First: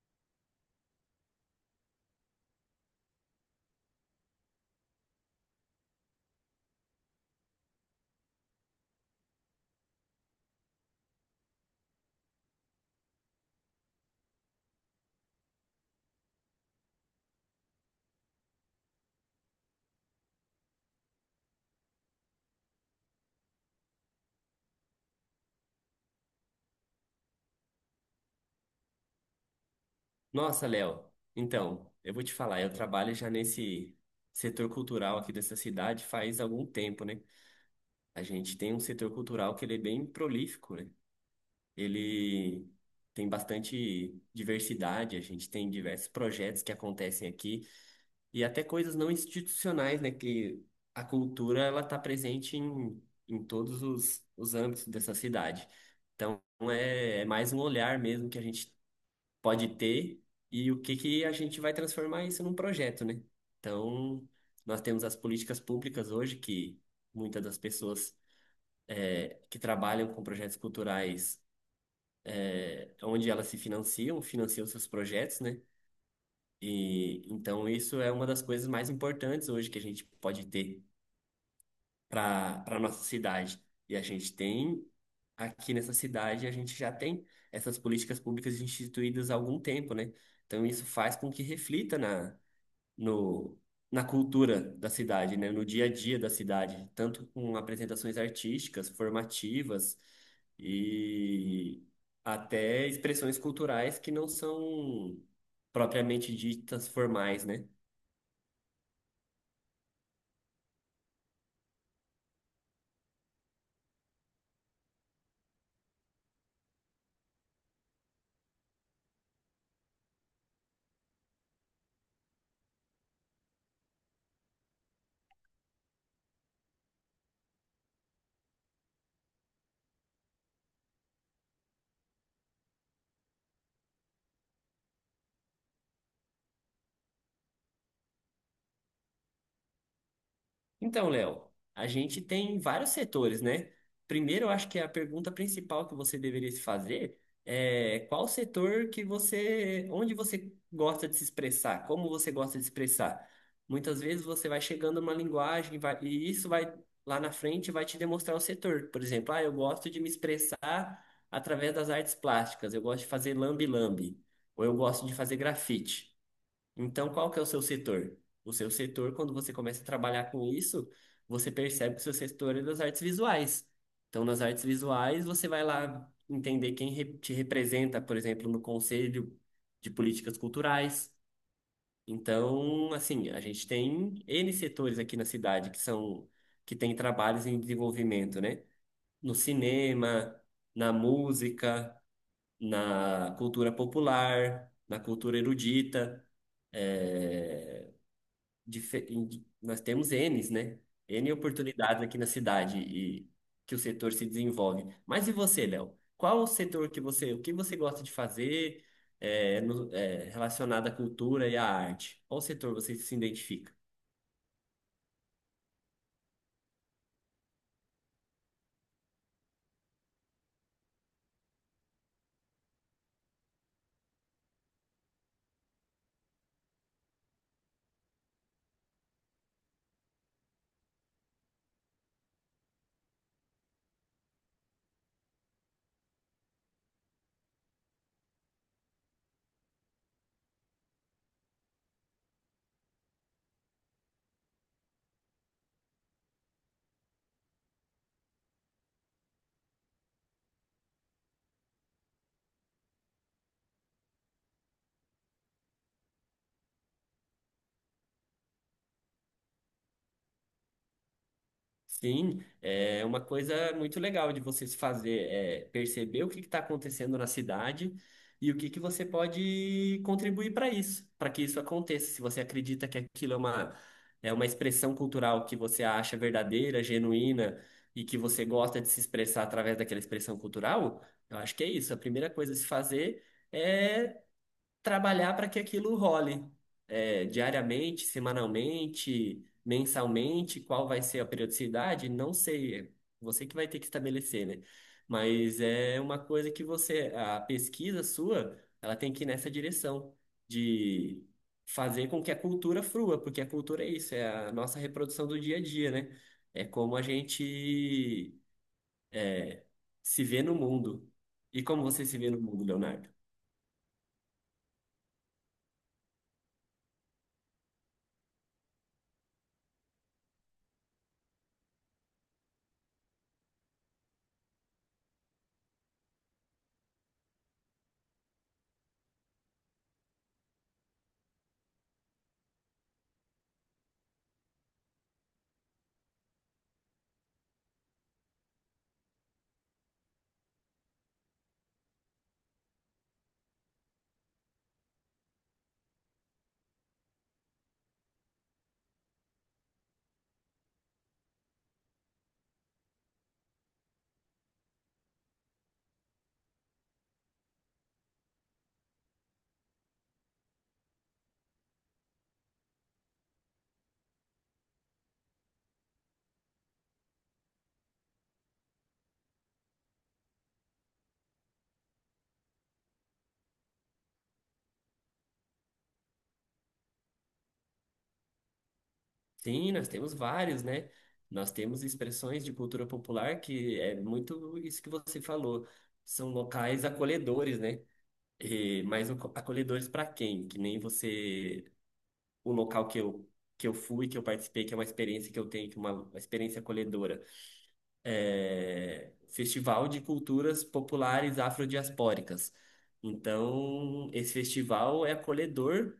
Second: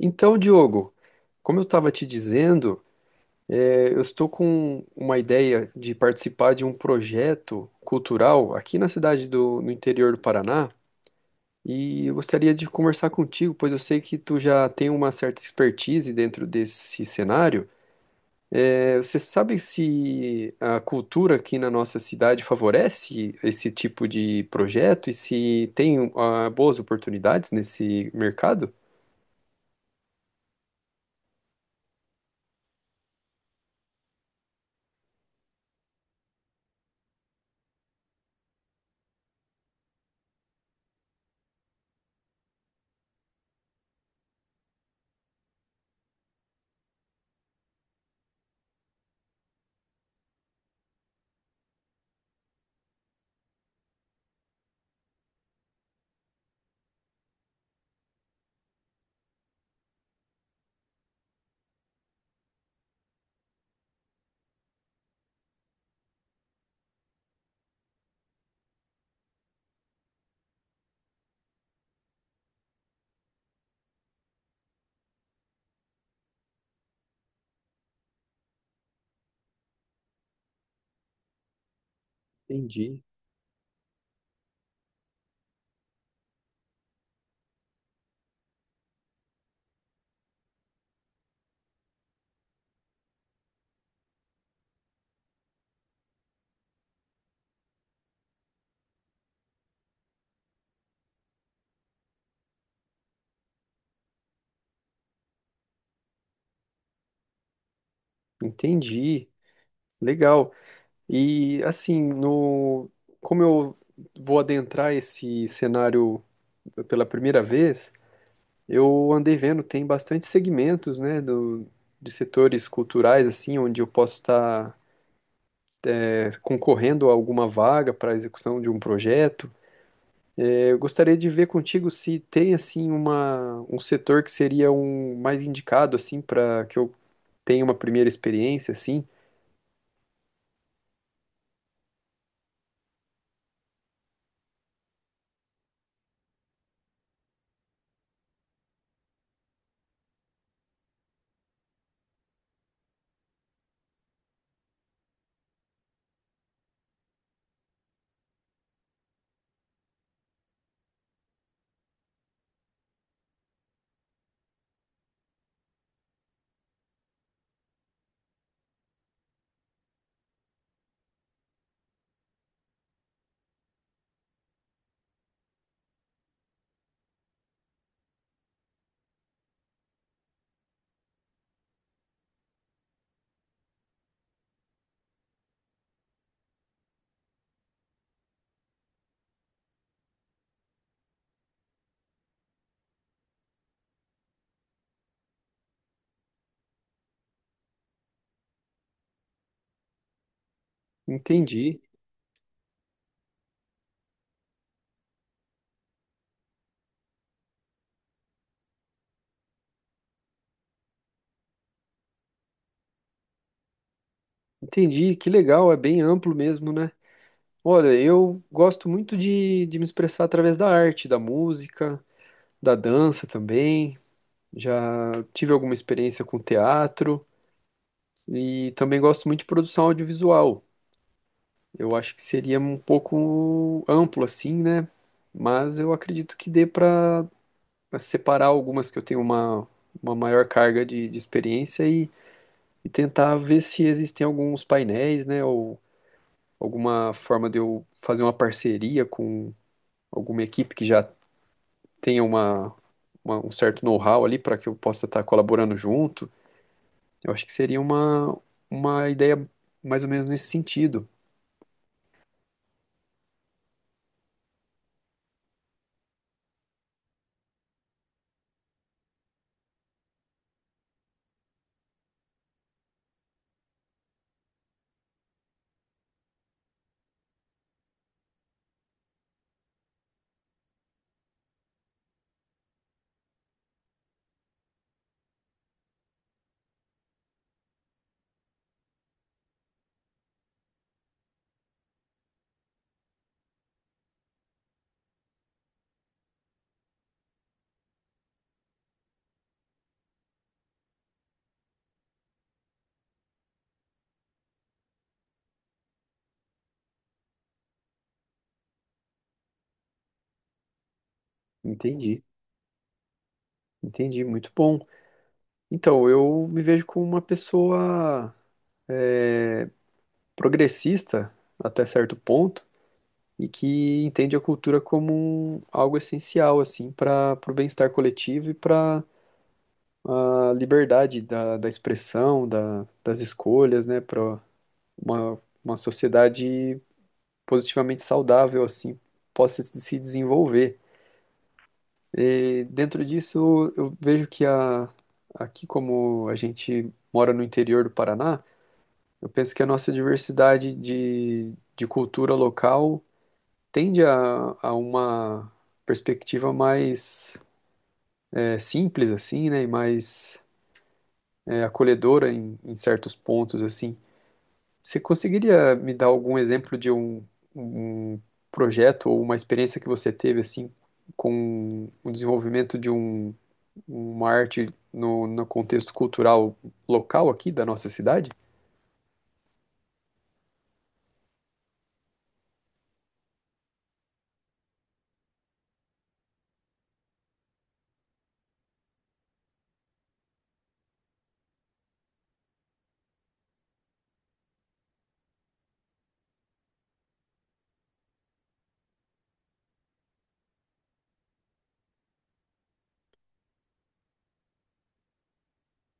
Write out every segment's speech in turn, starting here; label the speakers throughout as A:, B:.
A: Então, Diogo, como eu estava te dizendo, eu estou com uma ideia de participar de um projeto cultural aqui na no interior do Paraná e eu gostaria de conversar contigo, pois eu sei que tu já tem uma certa expertise dentro desse cenário. Você sabe se a cultura aqui na nossa cidade favorece esse tipo de projeto e se tem, ah, boas oportunidades nesse mercado?
B: Nossa, Léo, então, eu vou te falar, eu trabalho já nesse setor cultural aqui dessa cidade faz algum tempo, né? A gente tem um setor cultural que ele é bem prolífico, né? Ele tem bastante diversidade, a gente tem diversos projetos que acontecem aqui e até coisas não institucionais, né? Que a cultura, ela tá presente em todos os âmbitos dessa cidade. Então, é mais um olhar mesmo que a gente pode ter e o que que a gente vai transformar isso num projeto, né? Então, nós temos as políticas públicas hoje que muitas das pessoas que trabalham com projetos culturais, onde elas se financiam, financiam seus projetos, né? E então isso é uma das coisas mais importantes hoje que a gente pode ter para
A: Entendi.
B: nossa cidade. E a gente tem aqui nessa cidade, a gente já tem essas políticas públicas instituídas há algum tempo, né? Então isso faz com que reflita na no, na cultura da cidade, né? No dia a dia da cidade, tanto com apresentações artísticas, formativas e até expressões culturais que não são propriamente ditas formais, né?
A: Entendi. Legal. E assim, no como eu vou adentrar esse cenário pela primeira vez, eu andei vendo, tem bastante segmentos, né, de setores culturais assim, onde eu posso estar concorrendo a alguma vaga para a execução de um projeto. É, eu gostaria de ver contigo se tem assim uma um setor que seria um mais indicado assim para que eu tenha uma primeira experiência assim.
B: Então, Léo, a gente tem vários setores, né? Primeiro, eu acho que a pergunta principal que você deveria se fazer é qual setor que você, onde você gosta de se expressar, como você gosta de se expressar. Muitas vezes você vai chegando numa linguagem e isso vai lá na frente vai te demonstrar o setor. Por exemplo, ah, eu gosto de me expressar através das artes plásticas, eu gosto de fazer lambe-lambe, ou eu gosto de fazer grafite. Então, qual que é o seu setor? O seu setor, quando você começa a trabalhar com isso, você percebe que o seu setor é das artes visuais. Então, nas artes visuais, você vai lá entender quem te representa, por exemplo, no Conselho de Políticas Culturais. Então, assim, a gente tem N setores aqui na cidade que tem trabalhos em desenvolvimento, né? No cinema, na música, na cultura popular, na cultura erudita. eh, Nós temos Ns, né? N
A: Entendi.
B: oportunidades aqui na cidade e que o setor se desenvolve. Mas e você, Léo? Qual o setor que você, o que você gosta de fazer é, relacionado à cultura e à arte? Qual setor você se identifica?
A: Entendi, que legal, é bem amplo mesmo, né? Olha, eu gosto muito de me expressar através da arte, da música, da dança também. Já tive alguma experiência com teatro e também gosto muito de produção audiovisual. Eu acho que seria um pouco amplo assim, né? Mas eu acredito que dê para separar algumas que eu tenho uma maior carga de experiência e tentar ver se existem alguns painéis, né? Ou alguma forma de eu fazer uma parceria com alguma equipe que já tenha um certo know-how ali para que eu possa estar colaborando junto, eu acho que seria uma ideia mais ou menos nesse sentido.
B: Sim, é uma coisa muito legal de vocês fazer, é perceber o que está acontecendo na cidade e o que que você pode contribuir para isso, para que isso aconteça. Se você acredita que aquilo é uma, expressão cultural que você acha verdadeira, genuína e que você gosta de se expressar através daquela expressão cultural, eu acho que é isso. A primeira coisa a se fazer é trabalhar para que aquilo role, diariamente, semanalmente, mensalmente, qual vai ser a periodicidade, não sei, é você que vai ter que estabelecer, né? Mas é uma coisa que você, a pesquisa sua, ela tem que ir nessa direção de fazer com que a cultura frua, porque a cultura é isso, é a nossa reprodução do dia a dia, né? É como a gente é, se vê no mundo. E como você se
A: Entendi,
B: vê no mundo, Leonardo?
A: entendi, muito bom. Então, eu me vejo como uma pessoa é, progressista até certo ponto e que entende a cultura como algo essencial assim para o bem-estar coletivo e para a liberdade da expressão, das escolhas, né, para uma sociedade positivamente saudável, assim, possa se desenvolver. E dentro disso, eu vejo que aqui, como a gente mora no interior do Paraná, eu penso que a nossa diversidade de cultura local tende a uma perspectiva mais simples, assim, né, e mais acolhedora em certos pontos, assim. Você conseguiria me dar algum exemplo de um projeto ou uma experiência que você teve assim com o desenvolvimento de uma arte no contexto cultural local aqui da nossa cidade?
B: Sim, nós temos vários, né? Nós temos expressões de cultura popular que é muito isso que você falou. São locais acolhedores, né? E, mas acolhedores para quem? Que nem você, o local que eu, fui, que eu participei, que é uma experiência que eu tenho, que é uma experiência acolhedora. Festival de Culturas Populares Afrodiaspóricas. Então, esse festival é acolhedor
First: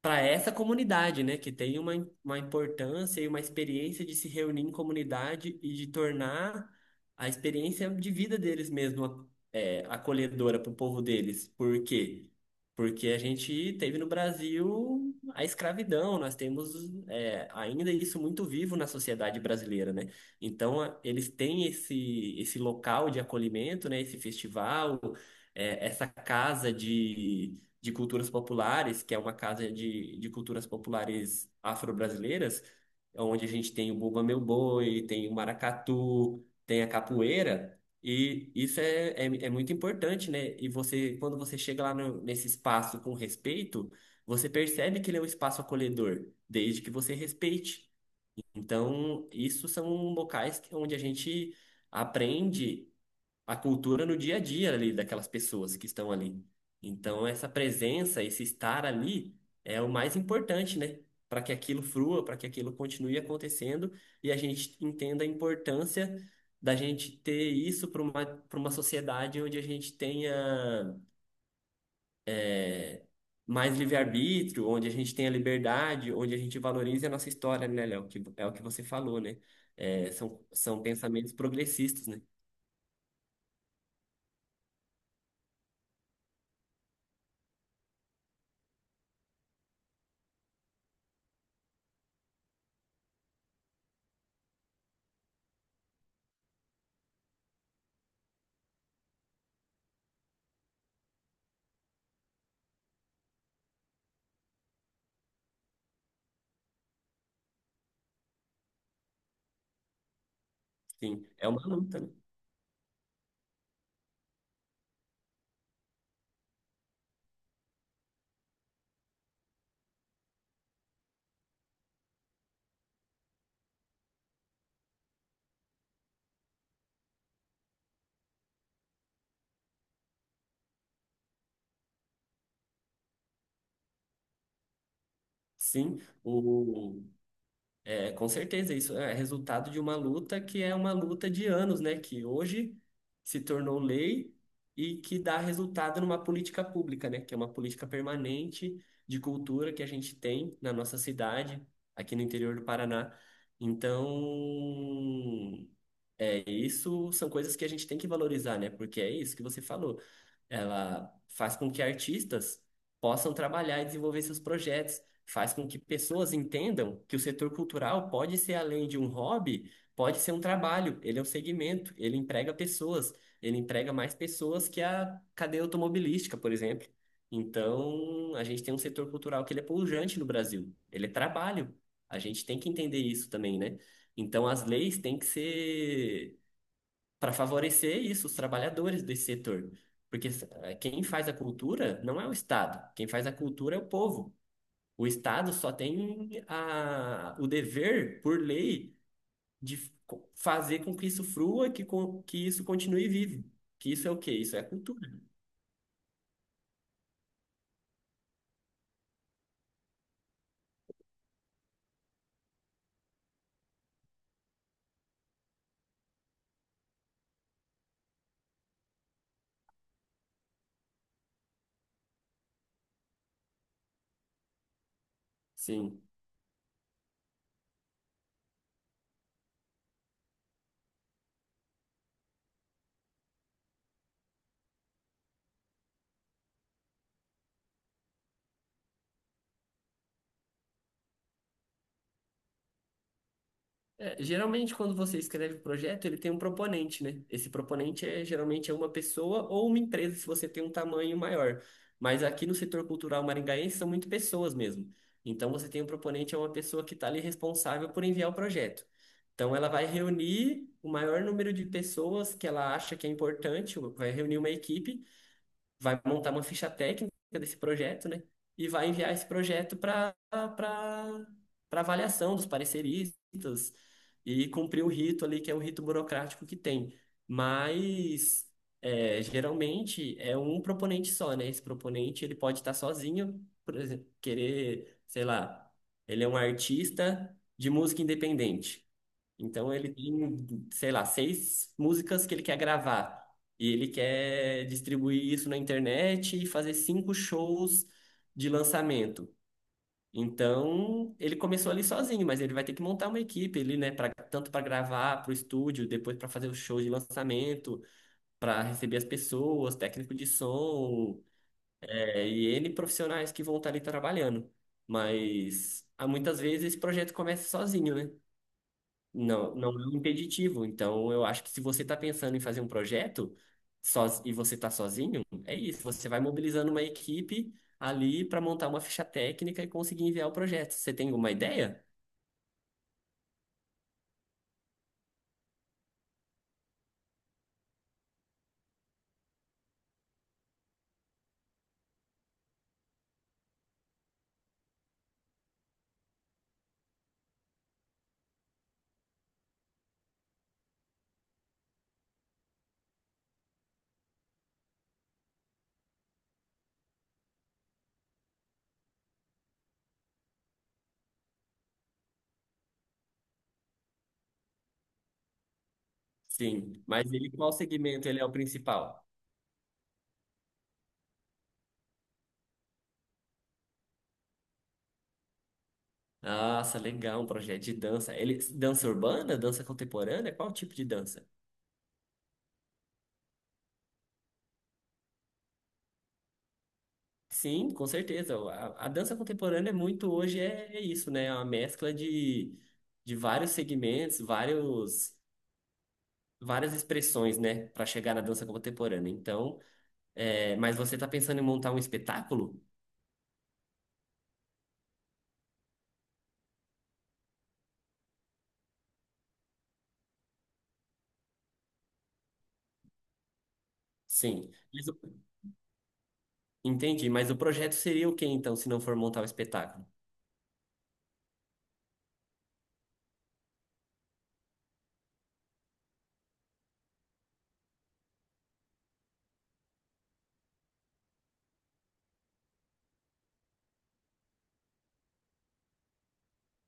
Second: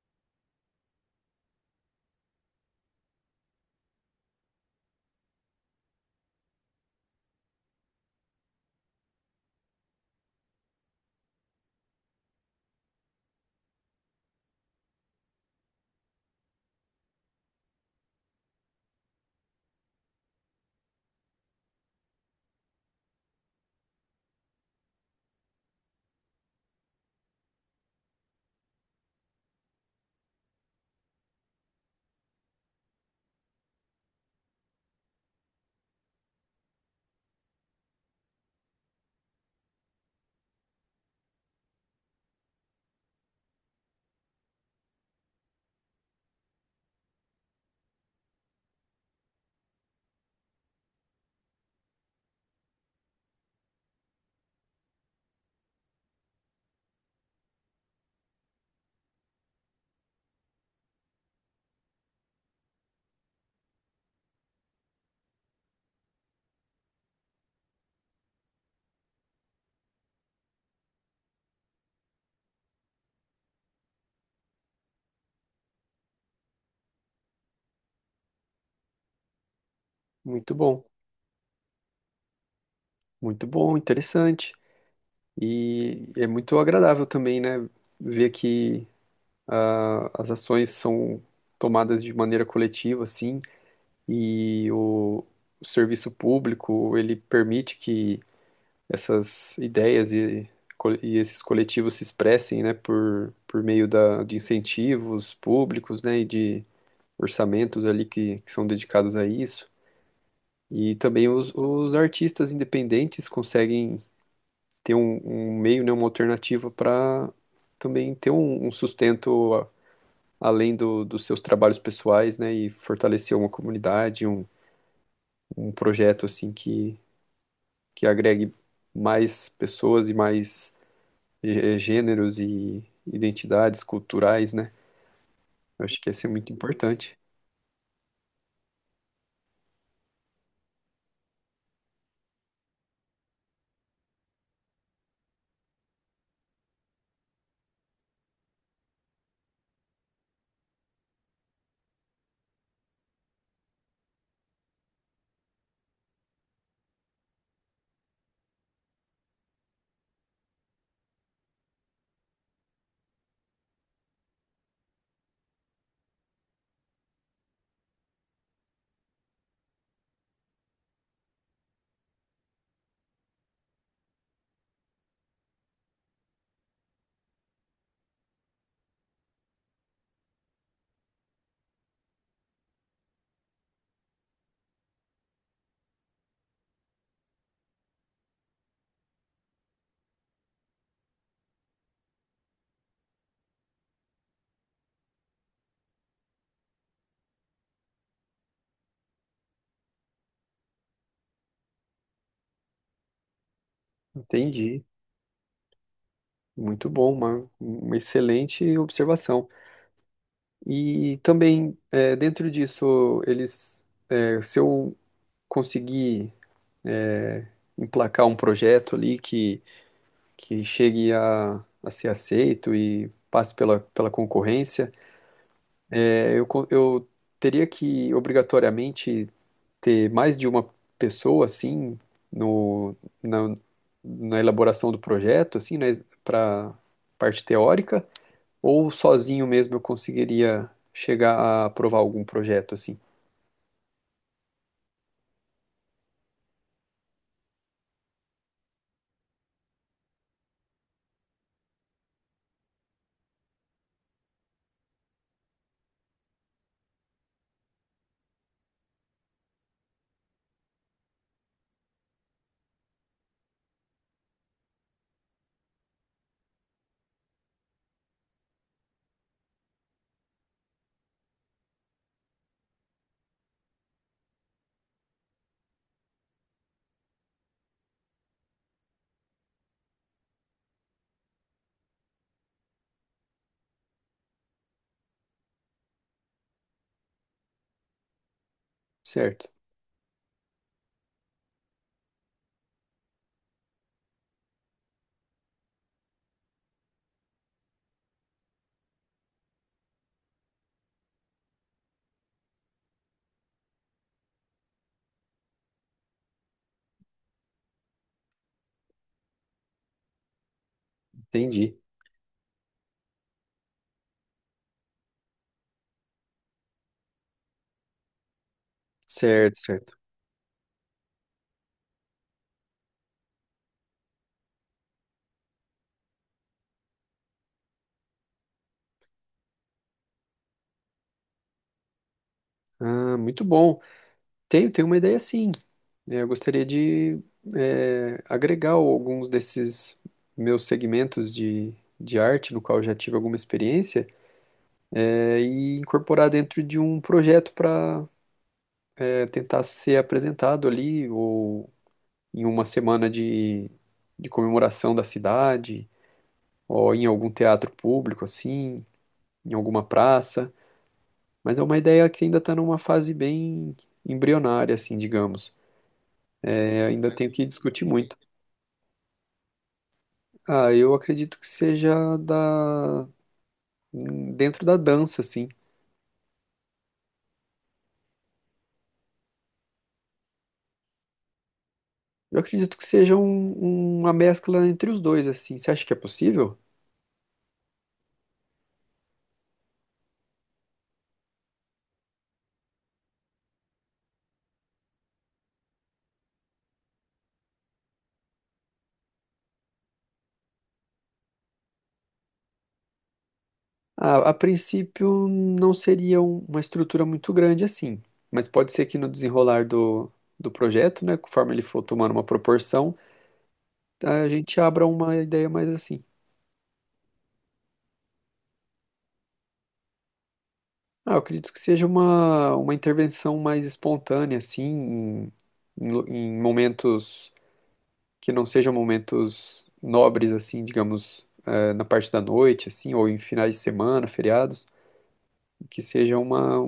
B: para essa comunidade, né, que tem uma importância e uma experiência de se reunir em comunidade e de tornar a experiência de vida deles mesmo, acolhedora para o povo deles. Por quê? Porque a gente teve no Brasil a escravidão, nós temos, ainda isso muito vivo na sociedade brasileira, né? Então, eles têm esse local de acolhimento, né, esse festival, essa casa de culturas populares, que é uma casa de culturas populares afro-brasileiras, é onde a gente tem o Bumba Meu Boi, tem o maracatu, tem a capoeira, e isso é muito importante, né? E você, quando você chega lá nesse espaço com respeito, você percebe que ele é um espaço acolhedor, desde que você respeite. Então, isso são locais onde a gente aprende a cultura no dia a dia ali daquelas pessoas que estão ali. Então, essa presença, esse estar ali é o mais importante, né? Para que aquilo frua, para que aquilo continue acontecendo e a gente entenda a importância da gente ter isso para uma, sociedade onde a gente tenha mais livre-arbítrio, onde a gente tenha liberdade, onde a gente valorize a nossa história, né, Léo? Que é o que você falou, né? São,
A: Muito
B: são
A: bom,
B: pensamentos progressistas, né?
A: muito bom, interessante. E é muito agradável também, né, ver que ah, as ações são tomadas de maneira coletiva, assim, e o serviço público, ele permite que essas ideias e esses coletivos se expressem, né, por meio de incentivos públicos, né, e de orçamentos ali que são dedicados a isso. E
B: Sim,
A: também
B: é uma
A: os
B: luta, né?
A: artistas independentes conseguem ter um meio, né, uma alternativa para também ter um sustento além dos seus trabalhos pessoais, né, e fortalecer uma comunidade, um projeto assim que agregue mais pessoas e mais gêneros e identidades culturais, né? Eu acho
B: Sim,
A: que ia ser muito
B: o,
A: importante.
B: Com certeza, isso é resultado de uma luta que é uma luta de anos, né? Que hoje se tornou lei e que dá resultado numa política pública, né? Que é uma política permanente de cultura que a gente tem na nossa cidade, aqui no interior do Paraná. Então, isso são coisas que a gente tem que valorizar, né? Porque é isso que você falou, ela faz com que artistas possam trabalhar e desenvolver seus projetos, faz com que pessoas entendam que o setor cultural pode ser além de um hobby, pode ser um trabalho, ele é um segmento, ele emprega pessoas, ele emprega mais pessoas que a cadeia automobilística, por exemplo. Então, a gente tem um setor cultural que ele é pujante no Brasil, ele é trabalho. A gente tem que entender isso também, né? Então, as leis têm que ser para favorecer isso, os trabalhadores desse setor. Porque, quem faz a cultura não é o Estado, quem faz a cultura é o povo. O Estado só tem o dever, por lei, de fazer com que isso frua, que isso continue vivo. Que isso é o quê? Isso é a
A: Entendi.
B: cultura.
A: Muito bom, uma excelente observação. E também, é, dentro disso, eles, é, se eu conseguir, é, emplacar um projeto ali que chegue a ser aceito e passe pela concorrência,
B: Sim.
A: é, eu teria que obrigatoriamente ter mais de uma pessoa assim no, na, na elaboração do projeto, assim, né, para parte teórica, ou sozinho mesmo eu conseguiria chegar a aprovar algum projeto assim.
B: Geralmente, quando você escreve o projeto, ele tem um proponente, né? Esse proponente é geralmente uma pessoa ou uma empresa, se você tem um tamanho maior. Mas aqui no setor cultural maringaense são muito pessoas mesmo. Então, você tem um proponente, é uma pessoa que está ali responsável por enviar o projeto. Então, ela vai reunir o maior número de pessoas que ela acha que é importante, vai reunir uma equipe, vai montar uma ficha técnica desse projeto, né? E vai enviar esse projeto para avaliação dos pareceristas e cumprir o rito ali, que é o rito burocrático que tem. Mas, geralmente é um proponente só, né? Esse proponente ele pode estar sozinho, por exemplo, querer, sei lá, ele é um artista de música independente.
A: Certo,
B: Então ele tem, sei lá, 6 músicas que ele quer gravar. E ele quer distribuir isso na internet e fazer 5 shows de lançamento. Então, ele começou ali sozinho, mas ele vai ter que montar uma equipe ali, né, pra, tanto para gravar para o estúdio, depois para fazer os shows de lançamento, para receber as pessoas, técnico de som,
A: entendi.
B: e N profissionais que vão estar ali trabalhando. Mas há muitas vezes esse projeto começa sozinho, né?
A: Certo,
B: Não, não é
A: certo.
B: um impeditivo. Então, eu acho que se você está pensando em fazer um projeto e você está sozinho, é isso. Você vai mobilizando uma equipe ali para montar uma ficha técnica e conseguir enviar o projeto. Você tem alguma ideia?
A: Ah, muito bom. Tenho, tenho uma ideia sim. É, eu gostaria de agregar alguns desses meus segmentos de arte, no qual eu já tive alguma experiência, é, e incorporar dentro de um projeto para tentar ser apresentado ali, ou em uma semana de comemoração da cidade, ou em algum teatro público, assim, em alguma praça. Mas é uma ideia que ainda está numa fase bem embrionária, assim, digamos.
B: Sim.
A: É,
B: Mas
A: ainda tenho
B: ele,
A: que
B: qual
A: discutir
B: segmento
A: muito.
B: ele é o principal?
A: Ah, eu acredito que seja da dentro da dança, assim.
B: Nossa, legal, um projeto de dança. Ele, dança urbana, dança contemporânea? Qual tipo de dança?
A: Eu acredito que seja uma mescla entre os dois, assim. Você acha que é possível?
B: Sim, com certeza. A dança contemporânea é muito hoje, é isso, né? É uma mescla de vários segmentos, vários. Várias expressões, né, para chegar na dança contemporânea. Então, mas você está pensando em montar um espetáculo?
A: A princípio não seria uma estrutura muito grande assim, mas pode ser que no desenrolar do projeto, né, conforme ele for tomando uma proporção, a
B: Sim.
A: gente abra
B: Mas
A: uma ideia mais assim.
B: entendi. Mas o projeto seria o quê, então, se não for montar um espetáculo?
A: Ah, eu acredito que seja uma intervenção mais espontânea, assim, em em momentos que não sejam momentos nobres, assim, digamos, na parte da noite, assim, ou em finais de semana, feriados, que seja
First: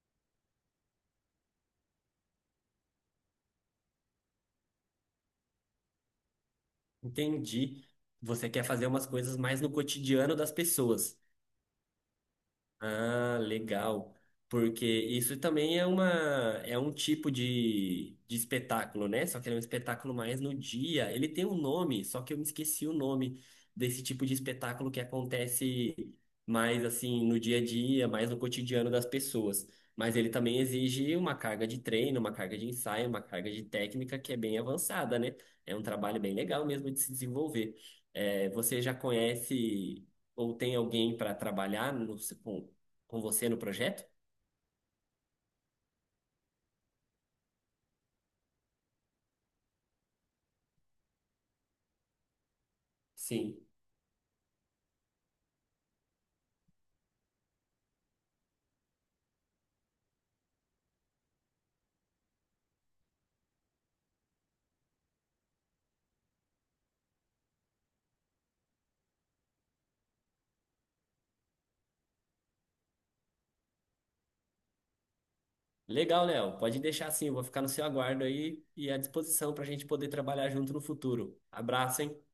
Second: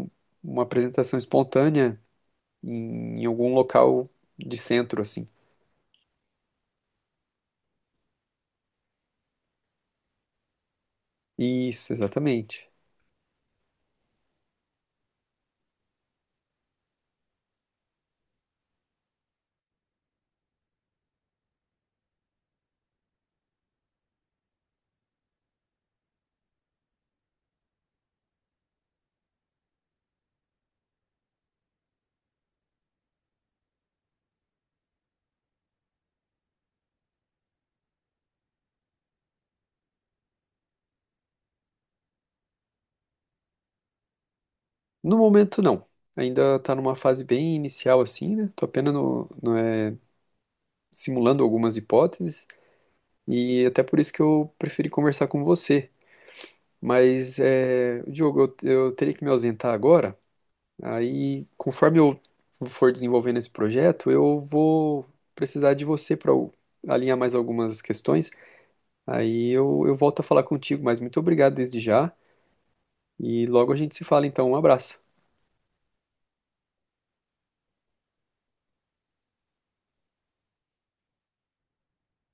A: uma apresentação espontânea em algum local de centro, assim.
B: Entendi. Você quer fazer umas coisas mais no cotidiano das pessoas.
A: Isso, exatamente.
B: Ah, legal. Porque isso também é uma é um tipo de espetáculo, né? Só que ele é um espetáculo mais no dia. Ele tem um nome, só que eu me esqueci o nome desse tipo de espetáculo que acontece mais assim no dia a dia, mais no cotidiano das pessoas. Mas ele também exige uma carga de treino, uma carga de ensaio, uma carga de técnica que é bem avançada, né? É um trabalho bem legal mesmo de se desenvolver. Você já conhece ou tem alguém para trabalhar com você no projeto?
A: No momento, não. Ainda está numa fase bem inicial, assim, né? Tô apenas no, no, é, simulando algumas hipóteses
B: Sim.
A: e até por isso que eu preferi conversar com você. Mas, é, Diogo, eu teria que me ausentar agora. Aí, conforme eu for desenvolvendo esse projeto, eu vou precisar de você para alinhar mais algumas questões. Aí eu volto a falar contigo, mas muito obrigado desde já. E logo a gente se fala, então. Um abraço.
B: Legal, Léo. Pode deixar assim, eu vou ficar no seu aguardo aí e à disposição para a gente poder trabalhar junto no futuro. Abraço, hein?